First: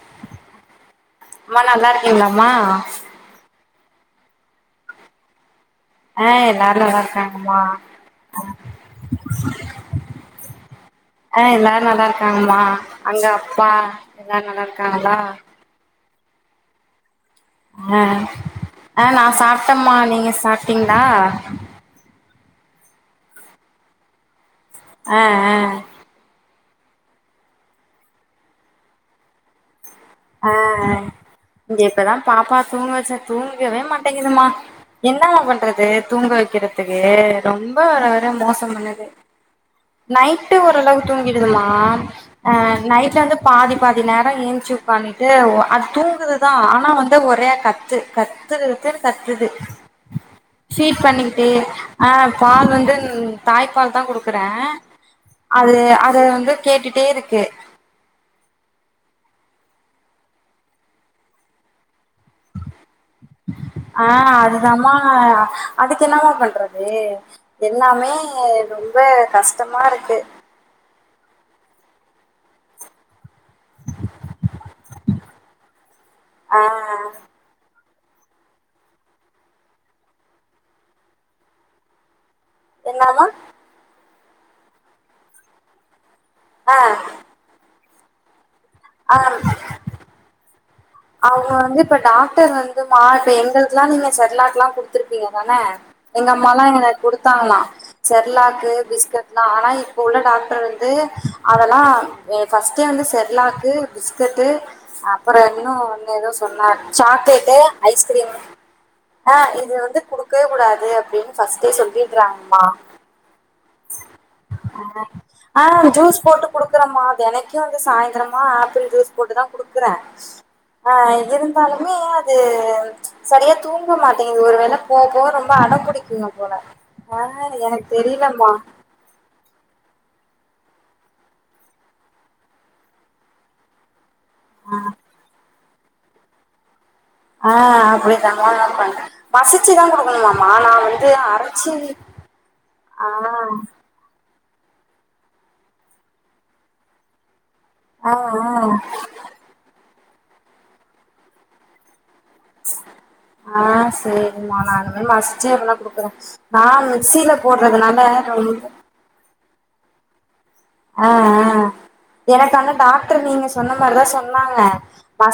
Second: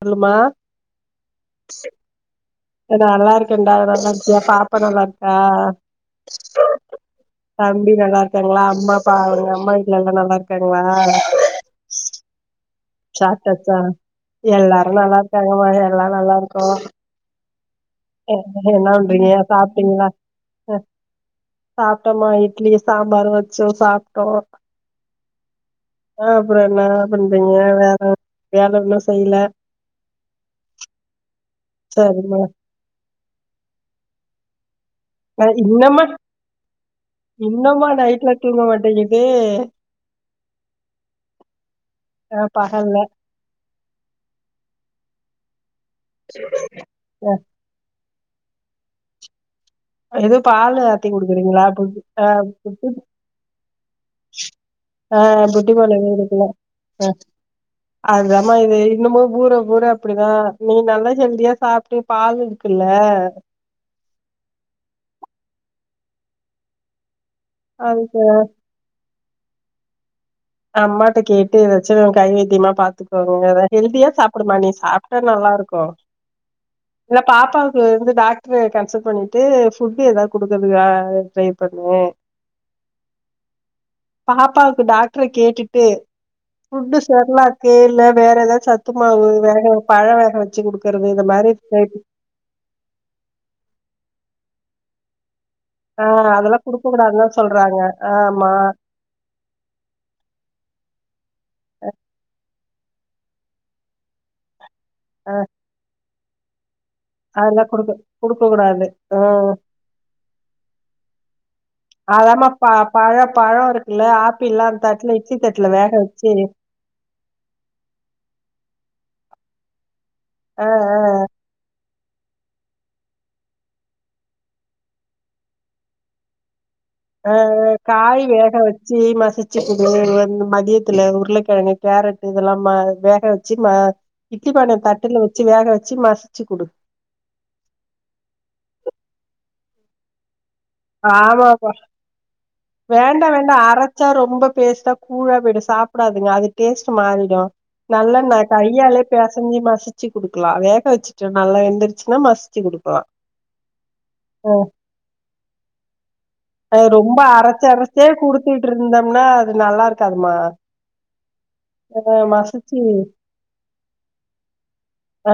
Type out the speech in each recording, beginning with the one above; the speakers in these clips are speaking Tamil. சொல்லும்மா அம்மா நல்லா இருக்கீங்களாம்மா தா நல்லா இருக்கேன்டா [unintelligible] நல்லா இருக்கியா பாப்பா நல்லா இருக்கா ஆ எல்லாரும் நல்லா இருக்காங்கம்மா தம்பி நல்லா இருக்காங்களா அம்மா அப்பா உங்க அம்மா வீட்டுல எல்லா நல்லா இருக் [unintelligible] ஹ நல்லா இருக்காங்கம்மா அங்க அப்பா சாப்ட்டாச்சா எல்லாரும் நல்லா எல்லாரு இருக்காங்களா நல்லாயிருக்காங்க மா எல்லா நல்லார்க்கோ ஆ [unintelligible] என்ன ஆ பண்றீங்க நான் சாப்ட்டேம்மா சாப்ட்டீங்ளா நீங்க ஹ சாப்ட்டீங்களா சாப்ட்டோம்மா இட்லி சாம்பார் வச்சு சாப்ட்டோ அ அ அ அப்பறோ என்ன பண்றீங்க வேற வேல ஒன்னு செய்ல அ அ இங்க இப்பதா சரிம்மா பாப்பா தூங்க வெச்ச தூங்கவே மாட்டெங்குதுமா என்னம்மா அஹ் பண்றது இன்னமா தூங்க வெக்கறத்துக்கு ரொம்ப இன்னமா வர வர நைட்ல தூங்க மோசோ பண்ணுது மாட்டேங்குது நைட்டு் ஒரளவு தூங்கிடுதும்மா ஆ அ பகல்ல நைட்ல வந்து பாதி பாதி நேரோ ஏந்ச்சு உக்காந்தீட்டு ஒ அது தூங்குதுதா ஆனா வந்து ஒரே கத் த்து கத்து கத்துன்னு கத்துது எது பால் ஃபீட் ஆத்தி பண்ணிக்கிட்டு குடுக்குறீங்களா புட்டி ஆ பால் வந்து தாய்ப்பால் தா குடுக் க்குறே ஆ புட்டி அது பால் அத வந்து கேட்டுட்டே இருக்கு அதுதாம்மா இது இன்னுமு ஊற ஊற இப்பிடிதா நீ நல்லா ஹெல்தியா சாப்பிட்டு பால் இருக்குல்ல ஆ அதுதாம்மா அதுக்கு என்னாமா பண்றது எல்லாமே அதுக்கு ரொம்ப கஷ்டமா இருக்கு அம்மாட்ட கேட்டு எதாச்சு கைவைத்தியமா பாத்துக்கோங்கமா ஹெல்தியா சாப்புடுமா நீ சாப் ட்டா நல்லா இருக்கு இல்ல பாப்பாவுக் கு வந்து டாக்டரு கன்சல்ட் பண்ணிட்டு ஃபுட்டு எதாவது குடுக்கறதுக்கா ட்ரை பண்ணு என்னாதா பாப்பாவுக்கு டாக்டர கேட்டுட்டு ஃபுட்டு செர்லாக் கேளு வேற எதாவது சத்து மாவு வேற பழ வேக வெச்சு குடுக்கறது இந்த அவங்க மாரி வந்து ட்ரை இப்ப டாக்டர் வந்து மா இப்ப எங்களுக்கெல்லா நீங்க செர்லாக் எல்லா குடுத்துருப்பீங்க தானே ஆ எங்க அதெல்லா அம்மால்லா குடுக்க எங்களுக்கு கூடாதுன்தா குடுத்தாங்களா சொல்றாங்க ஆமா செர்லாக்கு பிஸ்கட் ட்லா ஆனா இப்ப உள்ள டாக்டர் வந்து அதெல்லா ஃபஸ்ட்டே வந்து செர்லாக்கு பிஸ்கட்டு ஆ அப்றோ இன்னு ஒன்னு ஏதோ [unintelligible] சாக்லேட்டு அதெல்லா குடுக்க ஐஸ்கிரீமு குடுக்க கூடாது ஆ ம் இது வந்து குடுக்கவே கூடாது அப்டின்னு ஃபஸ்ட்டே சொல்லி அதாம்மா இட்றாங்கம்மா ப பழ பழோ இருக்குல்ல ஆப்பிள்லா தட்டுல இட்லி ஆ தட்டுல வேக ஜூஸ் வச்சு போட்டு குடுக் குடுக்கறமா தெனைக்கு வந்து சாய்ந்தரமா ஆப்பிள் ஜூஸ் போட்டு தா குடுக்கறே ஆ இருந்தாலு இன்னு ஏ அது சரியா தூங்குவே மாட்டேங்குது ஒரு வேள போவ போவ ரொம்ப அடம் புடிக்குங்க போல ஆ ஆ எனக்கு காய் தெரியலமா வேக வெச் சி மசிச்சி குடு வந் மதியத்துல உருளக்கெழங்கு கேரட் இதெல்லா ம வேக வெச்சு ம இட்லி பான தட்டுல வெச்சி வேக வெச்சு மசிச்சு குடு ஆ அப்பிடிதாம்மா நா பண்றே மசிச்சுதா குடுக்கணுமாம்மா நா வந் ஆமாப்பா ஆ வேண்டா வேண்டா அர ச்சா ரொம்ப பேஸ்ட்டா கூழா போய்டு சாப்புடாதுங்க அது டேஸ்ட் மாறிடு ஆ ஆ நல்லா கையாலயே பெசஞ்சு மசிச்சு குடுக்கலா வேக வெச்சுட்ட நல்லா வெந்துருச்சுன்னா மச ஆ ஆ சேரிம்மா நா இனிமே மசிச்சே அப்டின்னா குடுக்கறே அது ரொம்ப அரச்சு அரச்சே குடுத்துட்டு இருந்தோம்னா அது நல்லா இருக்காதும்மா ஆ ஆ எனக்கு அங்க டாக்டர் நீங்க சொன்ன மாறிதா சொன்னாங்க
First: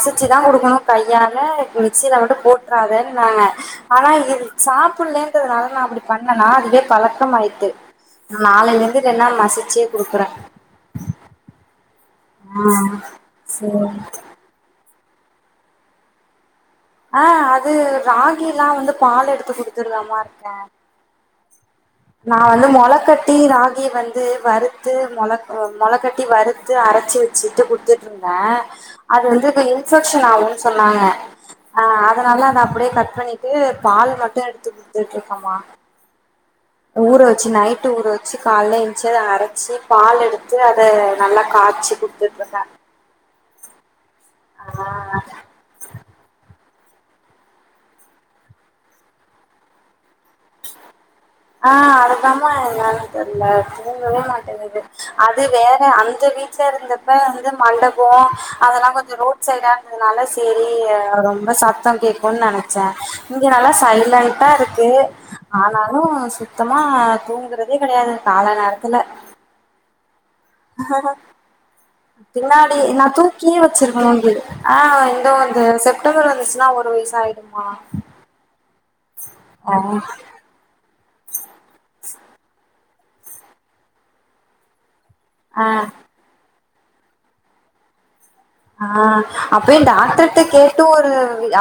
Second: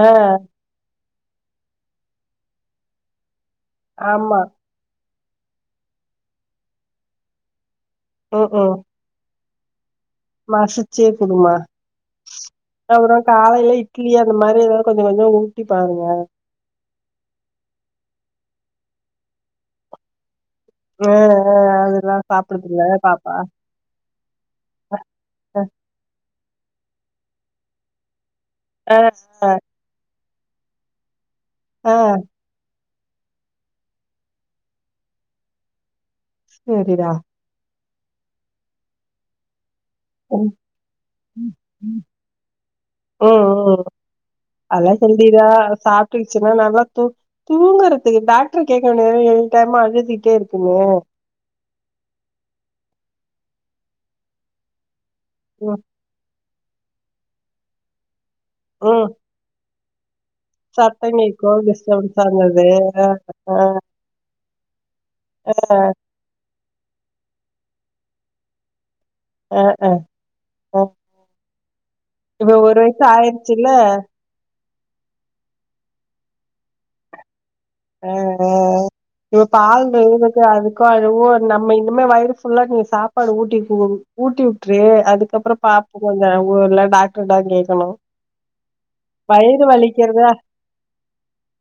ஆ தா குடுக்கணு கையால மிக்சில மட்டு போட்டறாதன்னாங்க ஆனா இது ஆமா. சாப்பிட்லேன்ட்டு அதுனால நா அப்டி பண்ணேனா அதுவே பழக்கம் ஆயிட்டு ம்ஹ்ம். நாளில இருந் எல்லா மசிச்சே குடுக்கறே மசிச்சே குடுமா ஆ அப்றோ காலையில சேரி இட்லியா இந்த மாறி எதாவது கொஞ்சோ கொஞ்சோ ஊட்டி பாருங்க ஆ அது ராகில்லா வந்து பால் எடுத்து குடுத்துட்டுதாம்மா இருக்க ஆ ஆ அது நா வந்து மொள கட்டி ரா கி வந்து வறுத்து மொள அ மொளகட்டி வறுத்து அரச்சி வெச்சுட்டு குடுத்துட்டு ந்தே அ அது வந்து இப்ப இன்பெக்ஷன் ஆகுன்னு சொன்னாங்க ஆ அ அதனால அத அப்டியே கட் பண் இது பால் மட்டு எடுத்து குடுத்துட்டு இருக்கம்மா சேரி டா ச்சி நைட்டு ஊர வச்சு கால்ல என்ச்சி அத அரச்சி பால் ம் எடுத்து அத நல்லா காய்ச்சு குடுத்துட்ருக்க ம் ம் அதுல்லா ஆ ஹெல்திதா சாப் தூங்சின்னா நல்லா து தூங்கறதுக்கு டாக்ட்ரு கேக்க வேண்டியது தான எனி டைமு அழுதிட்டே இருக்குன்னு அ அதத்தாமா என்னான் தெர்ல தூங்கவே மாட்டேங்குது அது வேற ம் அந்த வீட் சேர் இருந்தப்ப வந்து மண்டபோ அதெல்லா ம். கொஞ்சோ ரோட் சைடா இருந்தனால சேரி சத்தம் ரொம்ப கேட்கும் சத்தம் டிஸ்டர்பன்ஸா கேக்கும் இருந்தது. நெனச்ச இங்க அ அ. நல்லா சைலன்ட்டா இருக்கு அ ஆனாலு சுத்தமா தூங்குறதே கெடயாது கால நேரத்துல அ அ அ இப்ப ஒரு பின்னாடி வயசு நா தூக்கியே ஆயிருச்சுல்ல வச்சிருக்கணும்ங்கு ஆ இதோ இந்த செப்டம்பர் வந்துச்சுன்னா ஒரு வய்சு ஆய்டுமா அ அ இவ பால் ஏது அதுக்கு அழுவும் நம்ம இனிமே வயிறு ஃபுல்லா நெற் சாப்பாடு ஊட்டி உட்டுறது அப்புறம் பாப்பா கொஞ்சோ அழுவுல டாக்ட்ரு இன்னா தெரியுமா சொல்லு ஆ அப்பயு டாக்ட்ருட்ட கேட் டு ஒரு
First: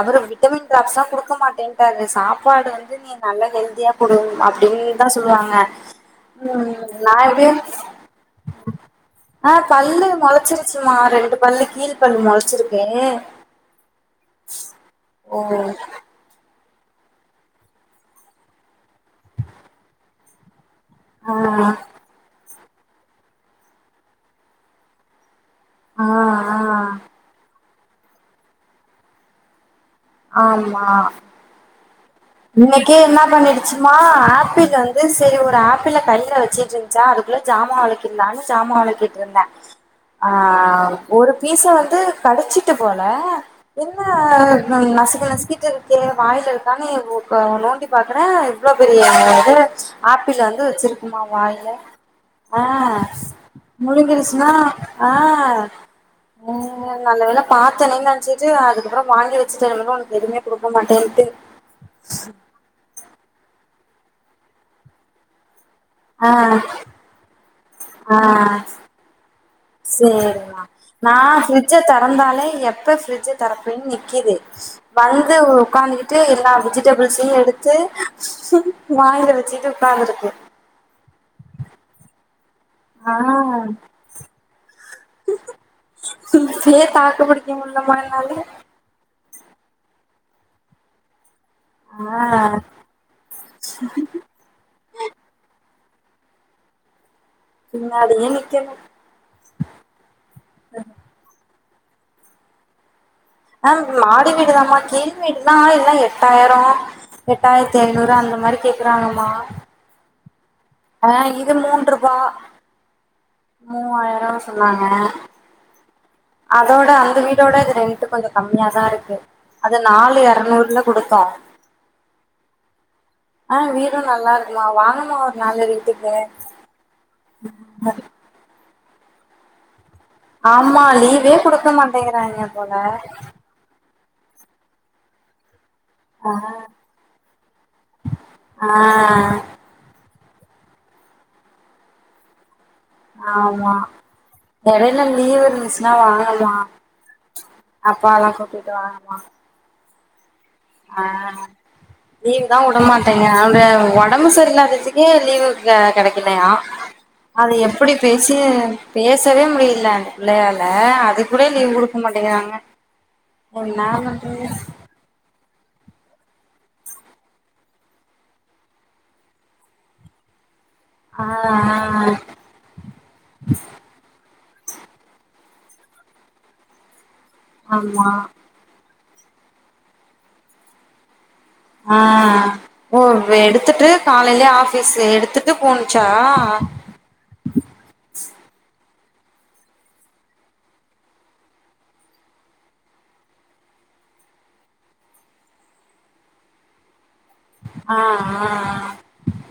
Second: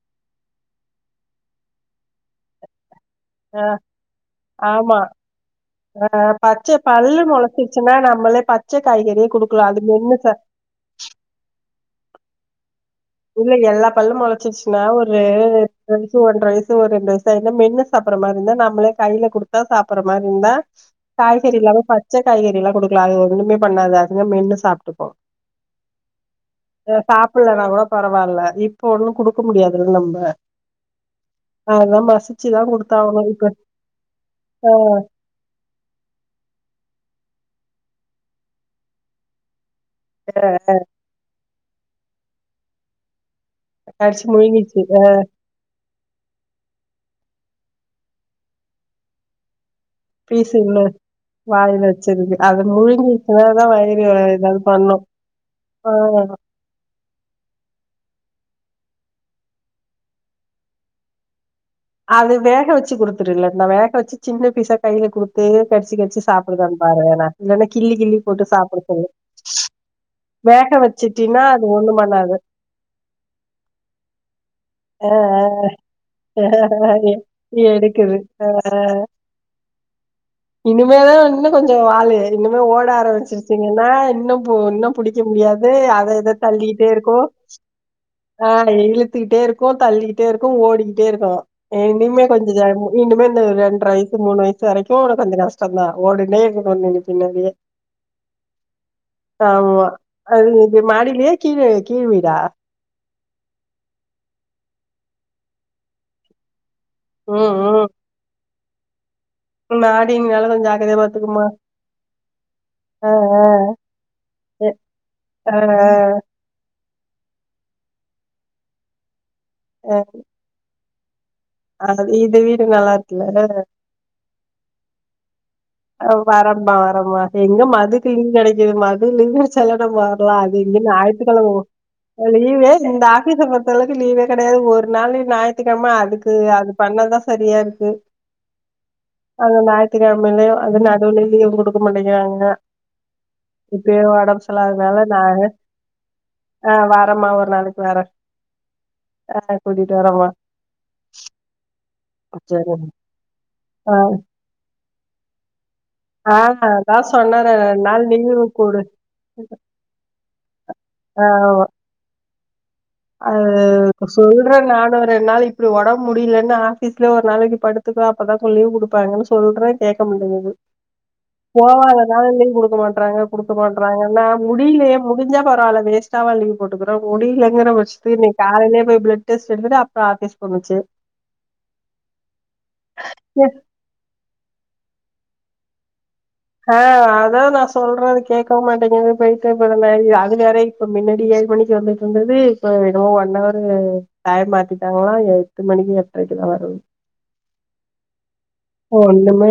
அவுரு விட்டமின் ட்ராப்ஸ்லா குடுக்க மாட்டேன்ட்டாரு அ சாப்பாடு வந்து நீ நல்லா அ ஹெல்தியா குடு அப்டின்னுதா சொல்வாங்க ஆ பச்ச பல்லு மொளச்சிருச்சுன்னா நம்மளே பச்ச காய்கறியே குடுக்கலா அது மென்னு சாப் சும்மா ரெண்டு பல்லு கீழ் பல்லு மொளச்சிருக்கு இல்ல எல்லா பல்லும் மொளச்சிருச்சுன்னா ஒரு ஓ ஒன்னு ஒன்ற வயசு ஒரு ரெண்டு வயசு ஆய்னா மென்னு சாப்பிற மாரி இருந்தா நம்மளே கையில குடுத்தா சாப்பிற மாரி இருந்தா ஆ காய்கறி எல்லாமே பச்ச காய்கறிலா குடுக்கலா அது ஒன்னுமே பண்ணாது அதுவே மென்னு சாப்ட்டுக்கு ஆ ஆ அ சாப்பலன்னா கூட பரவால்ல இப்ப ஒண்ணு குடுக்க முடியாதுல்ல நம்போ ஆமா நல்லா மசிச் இன்னைக்கே என்னா பண்ணிடுச்சு மா ஆப்பிள் அ வந்து சரி ஒரு ஆப்பிள கைல வச்சிட்டு இருந்ச்சா அதுக்குள்ள சாமா வெலக்கில்லான்னு சாமா வெலக்கிட்ருந்த ஆ ஆ ஒரு பீச வந்து கடிச்சிட்டு போல கடிச்சு என்ன முழுங்கிச்சு அ நசுக்கு நசுக்கிட்டு இருக் கே வாய்ல இருக்கானு ஒ அ நோண்டி பாக்குற இவ்ளோ பெரிய இது ஆப்பிள் பீஸ் வந்து உள்ள வச்சிருக்குமா வாயில வச்சிருக்கு ஆ அத முழுங்கிச்சன தா வயிறு வேற முழுங்கிருச்சுன்னா எதாவ்து பண்ணும் ஆ ஆமாமா ம் நல்ல வேல பாத்தனே நன்ச்சுட்டு அதுக்கப்புறோ வாங்கி வச்சுட்டே உனக்கு எதுவுமே குடுக்க மாட்டேன்ட்டு அது வேக வச்சு குடுத்துரு இல்லாட்னா வேக வச்சு சின்ன பீசா கைல குடுத்து கடிச்சு கடிச்சு ஆ ஆ சாப்டுதானு பாரு ஒருவேள இல்லனா கிள்ளி ஆ கிள்ளி போட்டு சாப்ட சொல்லு சேரிமா வேக நா வச்சுட்டின்னா அது ஃப்ரிட்ஜ ஒண்ணு பண்ணாது தெறந்தாலே எப்ப ஃப்ரிட்ஜ தறப்பேன் நிக்கிது அ வந்து உக்காந்துக்கிட்டு அ எல்லா வெஜிடேபிள்ஸ்யு எடுத்து எடுக்குது வாய்ல வச்சுட்டு உக்காந்திருக்கு இனிமேதா இன்னு கொஞ்சோ வாலு இன்னுமே ஓட ஆ ஆரம்பிச்சிருச்சீங்கன்னா இன்னும் பு இன்னும் புடிக்க முடியாது அத இத தள்ளிட்டே இருக்கு நம்மனால அது இழுத்துக்கிட்டே இருக்கோ தள்ளிக்கிட்டே இருக்கோ ஓடிக்கிட்டே இருக்கோ எ இனிமே ஆ கொஞ்சோ ஜாக இனிமே இந்த ரெண்ரை வய சு மூணு வயசு வரைக்கு உனக்கு கொஞ்சோ கஷ்டந் தா ஓடுனே இருக்கணு நீ பின்னாடியே பின்னாடியே நிக்கனு ஆமா அது இது மாடிலயா கீழ கீழ் வீடா ஆ மாடி வீடுதாம்மா கீழ் வீடுனா எல்லா எட்டாயரோ ம் எட்டாயிரத்தி ஐநூறு அந்த மாரி கேக்குறாங்கமா மாடினால கொஞ் ஜாக் ஆ இது மூண்ருபா ஆ ஆ மூவாயிரோ எ சொன்னாங்க ஆ அதோட அந்த வீடோட இது ரெண்ட்டு கொஞ்சோ கம்மியா தா இருக்கு அது நாலு இரநூறுல குடுத்தோ அ இது வீடு நல்லாருக்குல ம் நல்லா இருக்குமா வாங்கமா ஒரு நாள்ளரி வரம்மா வரம்மா எங்க மதுக்கு லீவு கெடைக்குது மது லிவு சலனம் வர ஒ அது இங்க ஆமா லீவே ஞாயித்துக்கழம குடுக்க ஒ மாட்டேங்கிறாங்க லீவே போல இல்ல இந்த ஆபீஸ் பொறுத் தளவுக்கு லீவே கடையாது ஒரு நாள்ளு ஞாயித்துக்கழம இருக்கு அது பண்ணாதா சரியா இருக்கு ஆ ஆனா ஞாயித்துக்கழமையிலயு அது நடுவுலயு லீவு குடுக்க மாட்டேங்கறாங்க ஆமா இப்டே ஒடம்பு எடையில சல்லாதனால லீவ் நானு இருந்துச்சுன்னா ஆ வரமா ஒரு நாளைக் அப்பாவல்லா கூப்டிட்டு வாங்கமா கூட்டிட்டு வரமா ஆ லீவு தா சரிங்க உடமாட்டீங்க அந்த ஆ ஒடம்பு சரியில்லடச்சு [unintelligible] லீவு க கடை ஆ க்கலயா அதா சொன்னாரு அது ரெண்டு எப்படி நாள் பேசி லீவு குடு பேசவே முடில பிள்ளையால அதுக்கூட ஆ லீவு குடுக்க மாட்டேங்கறாங்க அது சொல்ற நானு ரெண்டு நாளைக் இப்டி ஒடம் முடியலன்னு ஆஃபீஸ்லே ஒரு நாளைக்கு படுத்துக்கோ அப்பதா கொஞ் லீவ் குடுப்பாங்கன்னு சொல்ற கேக்க மாட்டேங்குது ஆ ஆ போவாதனாலா லீவு குடுக்க மாட் றாங்க குடுக்க மாட்றாங்கனா முடியிலயே முடிஞ்சா பரவால்ல வேஸ்ட்டாவா லீவு போட்டுக்குறோ முடியலங்கற பட்ச் ஆமா காலைலே போய் பிளட் டெஸ்ட் எடுத்துட்டு அப்புறோ ஆஃபீஸ் போணுச்சு ஆ ஓ எடுத்துட்டு காலையிலே ஆஃபீஸ்ல எடுத்துட்டு போணுச்சா ஆ அதா நா சொல்ற கேக்கவு மாட்டேங்குது போய்ட்டு [unintelligible] அது வேறை இப்ப மின்னாடி ஏழு மணிக்கு வந்துட்ருந்துது இப்ப என்னமோ ஒன் அவரு டைம் மாத்திட்டாங்களா எட்டு மணிக்கு எட்றக்கெல்லா வர்றது ஆ ஆ ஆ ஒண்ணுமே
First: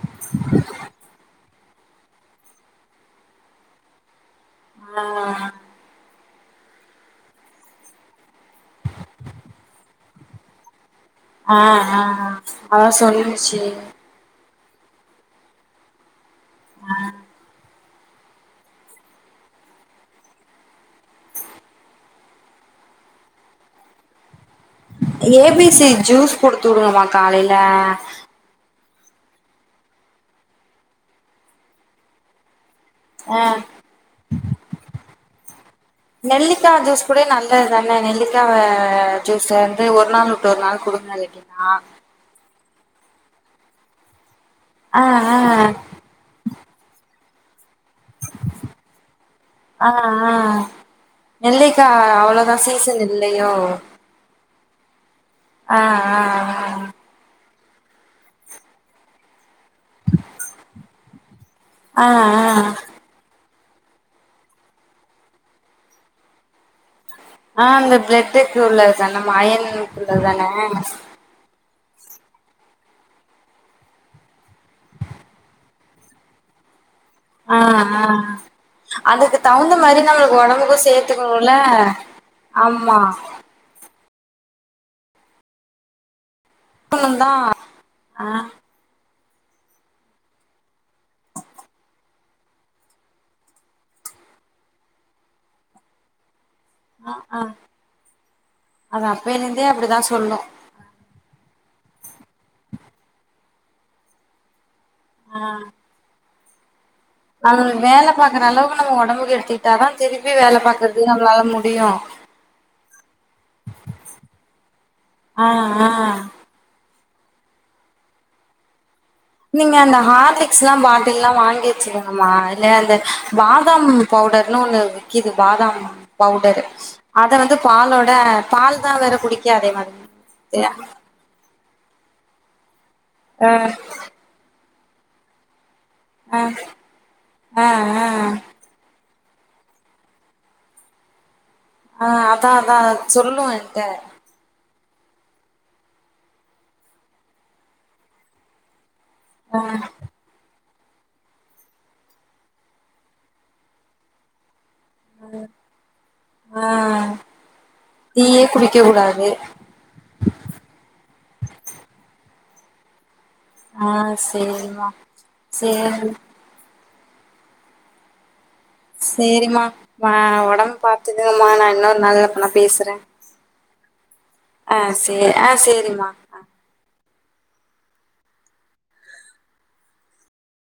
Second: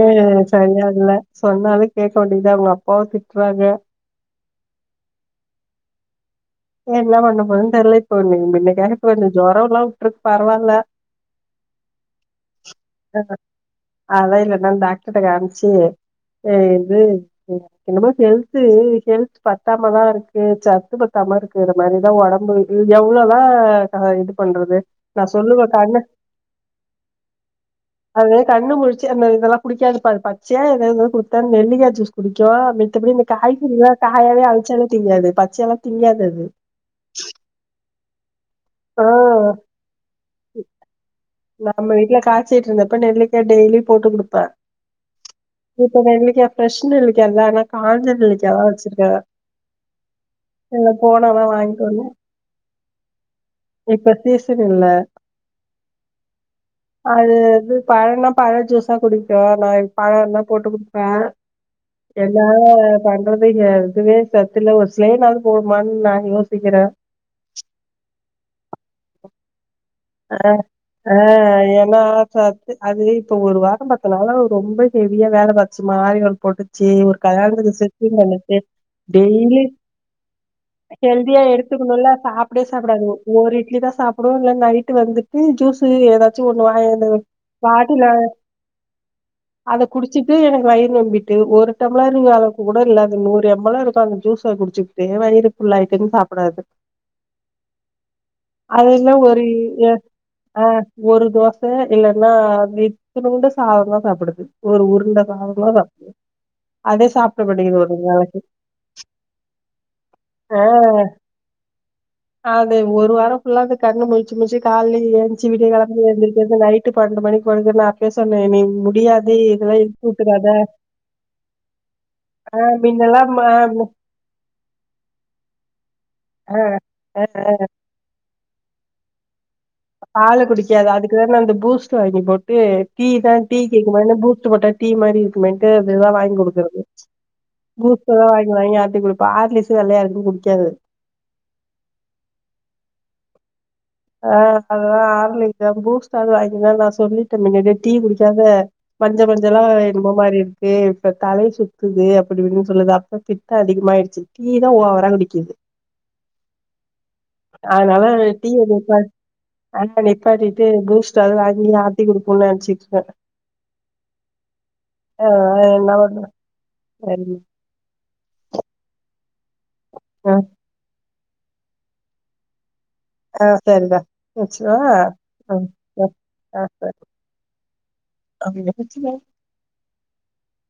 சரியா இல்ல சொன்னாலு கேக்க மாட்டீங்குது அவுங்க அப்பாவு திட்றாங்க ஆ ஏ என்ன பண்ண போதுன் தெர்ல இப்ப இன் இன்னைக்காக கொஞ்சோ ஜொரோல்லா உட்டுருக்கு பரவாயில்ல ஆ ஆ ஆ அதா சொல்லுன்ச்சி அதலா இல்லன்னா டாக்டர்ட்ட காமிச்சு அ இது என்னமோ ஹெல்த்து ஹெல்த்து பத்தாமதா இருக்கு சத்து ப த்தமா இருக்குற மாரிதா ஒடம்பு எவ்ளோதா நாக இது பண்றது நா ஏ சொல்லுவ பி சி கண்ண ஜூஸ் குடுத்து விடுங்கம்மா காலையில அது கண்ணுமுழிச்சு அந்த இதெல்லா குடிக்காதுப்பா அது பச்சையா எதாவது குடுத்தா நெல்லிக்கா ஜூஸ் குடிக்கு மத்தபடி இந்த ஆ காய்கறிலா காயாவே அவிச்சாலு திங்காது பச்சையாளா நெல்லிக்காய் ஜூஸ் கூட நல்லது தானே நெல்லிக்காய் ஆ. ஜூஸ் வந்து ஒரு நாள் விட்டு ஒரு நாள் கொடுங்க இல்லாட்டி நம்ம வீட்டல காய்சிட்டு இருந்தப்ப நெல்லிக்காய் டெய்லி போட்டு குடுப்பேன் ஆ ஆ இப்ப நெல்லிக்காய் பிரெஷ் நெல்லிக்காஇல்ல ஆனா காஞ்ச நெல்லிக்கா தான் வச்சிருக்க ஆ ஆ அ வாங்கிட்டு நெல்லைக்கா வந்தே அவ்ளோதான் சீசன் இல்லையோ இப்ப சீசன் இல்ல ஆ ஆ ஆ அது இது பழம்னா பழம் ஜூஸா குடிப்பேன் நான் பழம்ல்லாம் போட்டு குடிப்பேன் ஆ ஆ எல்லாரும் பண்றது எதுவே சத்துல ஒரு சில நாள் போ ம ந யோசிக்கிறேன் ஆ அந்த பிளட்டுக்கு உள்ளதுதானே அயனுக்கு உள்ளதுதானே ஆ ஏன்னா சத்து ஆது அது இப்ப ஒரு வாரம் பத்தனாள ரொம்ப ஹெவியா வேலை பார்த்துச் மாரி வந் போட்டுச்சு ஒரு ஆ கல்யாணதுக்கு ஆ செட்டும் பண்ணட்டு அதுக்கு டெய்லி தகுந்த மாரி நம்மளுக்கு ஒடம்புக்கு ஹெல்தியா சேத்துக்கணுல எடுத்துக்கணும்ல்ல சாப்பிடே ஆமா சாப்பிடாது ஒ இட்லி தான் சாப் டும் நைட்டு வந்துட்டு ஜூஸ்சு ஏதாச்சும் ஒண்ணு வாங்கிட்டு வந்ரு தா பாட்டில்ல அத குடிச்சிட்டு எனக்கு வயிறு ரொம்பிட்டு ஒரு டம்ளர் அளவுக்கு கூட இல்ல அது நூறு எம்மளா இருக்கும் அந்த ஜூஸ் ஸ குடிச்சுக்கிட்டே வயிறு புள்ளா ஆயிடுன்னு சாப்படாது ஆ ஆ அது அதுல ஒரு அப்பைலிருந்தே அப்டித்தா சொல்லும் ஆ ஒரு தோச இல்லன்னா இத்தணுண்டு சாதம் தா சாப்பிடுது ஒரு உருண்ட தா ஆ வாங்குவாங்க அமேர் சாப் அந்த வேல பாக்குற அளவுக்கு நம்ம ஒடம்புக்கு எடுத்துக்கிட்டாதா திருப்பி வேல ஆ பாக்குறதுக்கு நம்மளால முடியும் அது ஒரு வாரம் ஃபுல்லா அந்த கண்ணு முழுச்சு முழுச்சு காலைல எழுந்ச்சி ஆ வீடிய காலிருந்து ஆ எழுந்திரிகிறது நைட்டு பன்னெண்டு மணிக்கு படுக்கறதுல்லா நா அப்பயே சொன்னே இன்னிக்கு முடியாது நீங்க இதெல்லா அந்த இழுத்து விட்டுறாத ஹார்லிக்ஸ்லாம் பாத்திங்கனா வாங்கி வச்சுக்கோங்க மா ஆ இல்லைனா அந்த மின்னெல்லா ம பாதாம் பவுடர்னு ஒண்ணு விக்குது பாதாம் ஆ பவுடர் ஆ அத வந்து பாலோட பால் தா வேற குடிக்காதே மாரி பால குடிக்காது அதுக்குதா நா அந்த பூஸ்ட்டு வாங்கி போட்டு டீ தா ஆ டீ கேக்கும்போது பூஸ்ட்டு போட்டா டீ மாதிரி இருக்குமேன்ட்டு அதுதான் வாங்கி கொடுக்குறது ஆ ஆ பூஸ்ட்டே தா வாங்கி வாங்கி ஆத்தி குடுக் ஆர்லிக்ஸ்சு வெள்ளையா இருக்குதுனு குடிக்காது ஆ அதான் அதான் அ சொல்லும் என்ட்ட ஆ அதா ஆர்லிக்ஸா பூஸ்ட்டாவது வாங்கி தா நா சொல்லிட்டேன் மின்னாடியே டீ குடிக்காத மஞ்ச மஞ்சலா வாங்கினு போ ஒரு மாரி இருக்கு இப்ப தலைய சுத்துது அப்டி இப்டினு சொல்லுதா அப்ப பித்தம் அதிகமாயிடுச்சு டீ தான் ஓவர் தல வலிக்குது ஆ அதனால டீயே டீ குடிக்க எதும் கூடாது ஆண்ட நிப்பாட்டிட்டு பூஸ்ட்டாவது வாங்கி ஆத்தி குடுப்போம்னு நினைச்சிட்டிருகேன் ஆ சேரிமா சேரி வண்டி சேரிம்மா நா ஆ ஒடம்பு பாத்துகறமா நா இன்னொரு நாள் எப்பனா பேசற ஆ சரிடா வச்சரவா சே ஆ அ சேரிம்மா அ ஆ ஆச அது என் புஜ்ஜிமா